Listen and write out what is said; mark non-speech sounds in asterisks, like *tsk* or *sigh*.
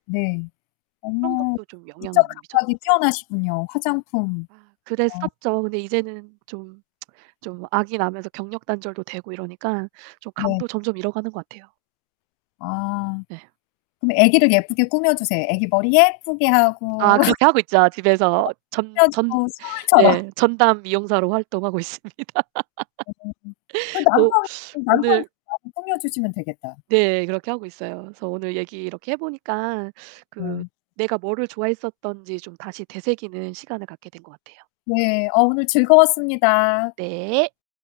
네. 그런 어머 것도 좀 영향을 미적 많이 미쳤던 감각이 것 같아요. 뛰어나시군요. 화장품. 아 어. 그랬었죠. 근데 이제는 좀, *tsk* 좀 아기 낳으면서 경력단절도 되고 이러니까 좀 네. 감도 점점 잃어가는 것 같아요. 아 네. 근데 아기를 예쁘게 꾸며 주세요. 아기 머리 예쁘게 아 하고 *laughs* 그렇게 하고 있죠, 집에서 *unintelligible* 전 전 가지고 숨을 쳐라. 예. 전담 미용사로 활동하고 있습니다. 음음음. 그 *laughs* 남편, 또 남편 오늘 *unintelligible* 챙겨 주시면 되겠다. 네, 그렇게 하고 있어요. 그래서 오늘 얘기 이렇게 해 보니까 그 네. 내가 뭐를 좋아했었던지 좀 다시 되새기는 시간을 갖게 된 것 같아요. 네, 어 오늘 즐거웠습니다. 네.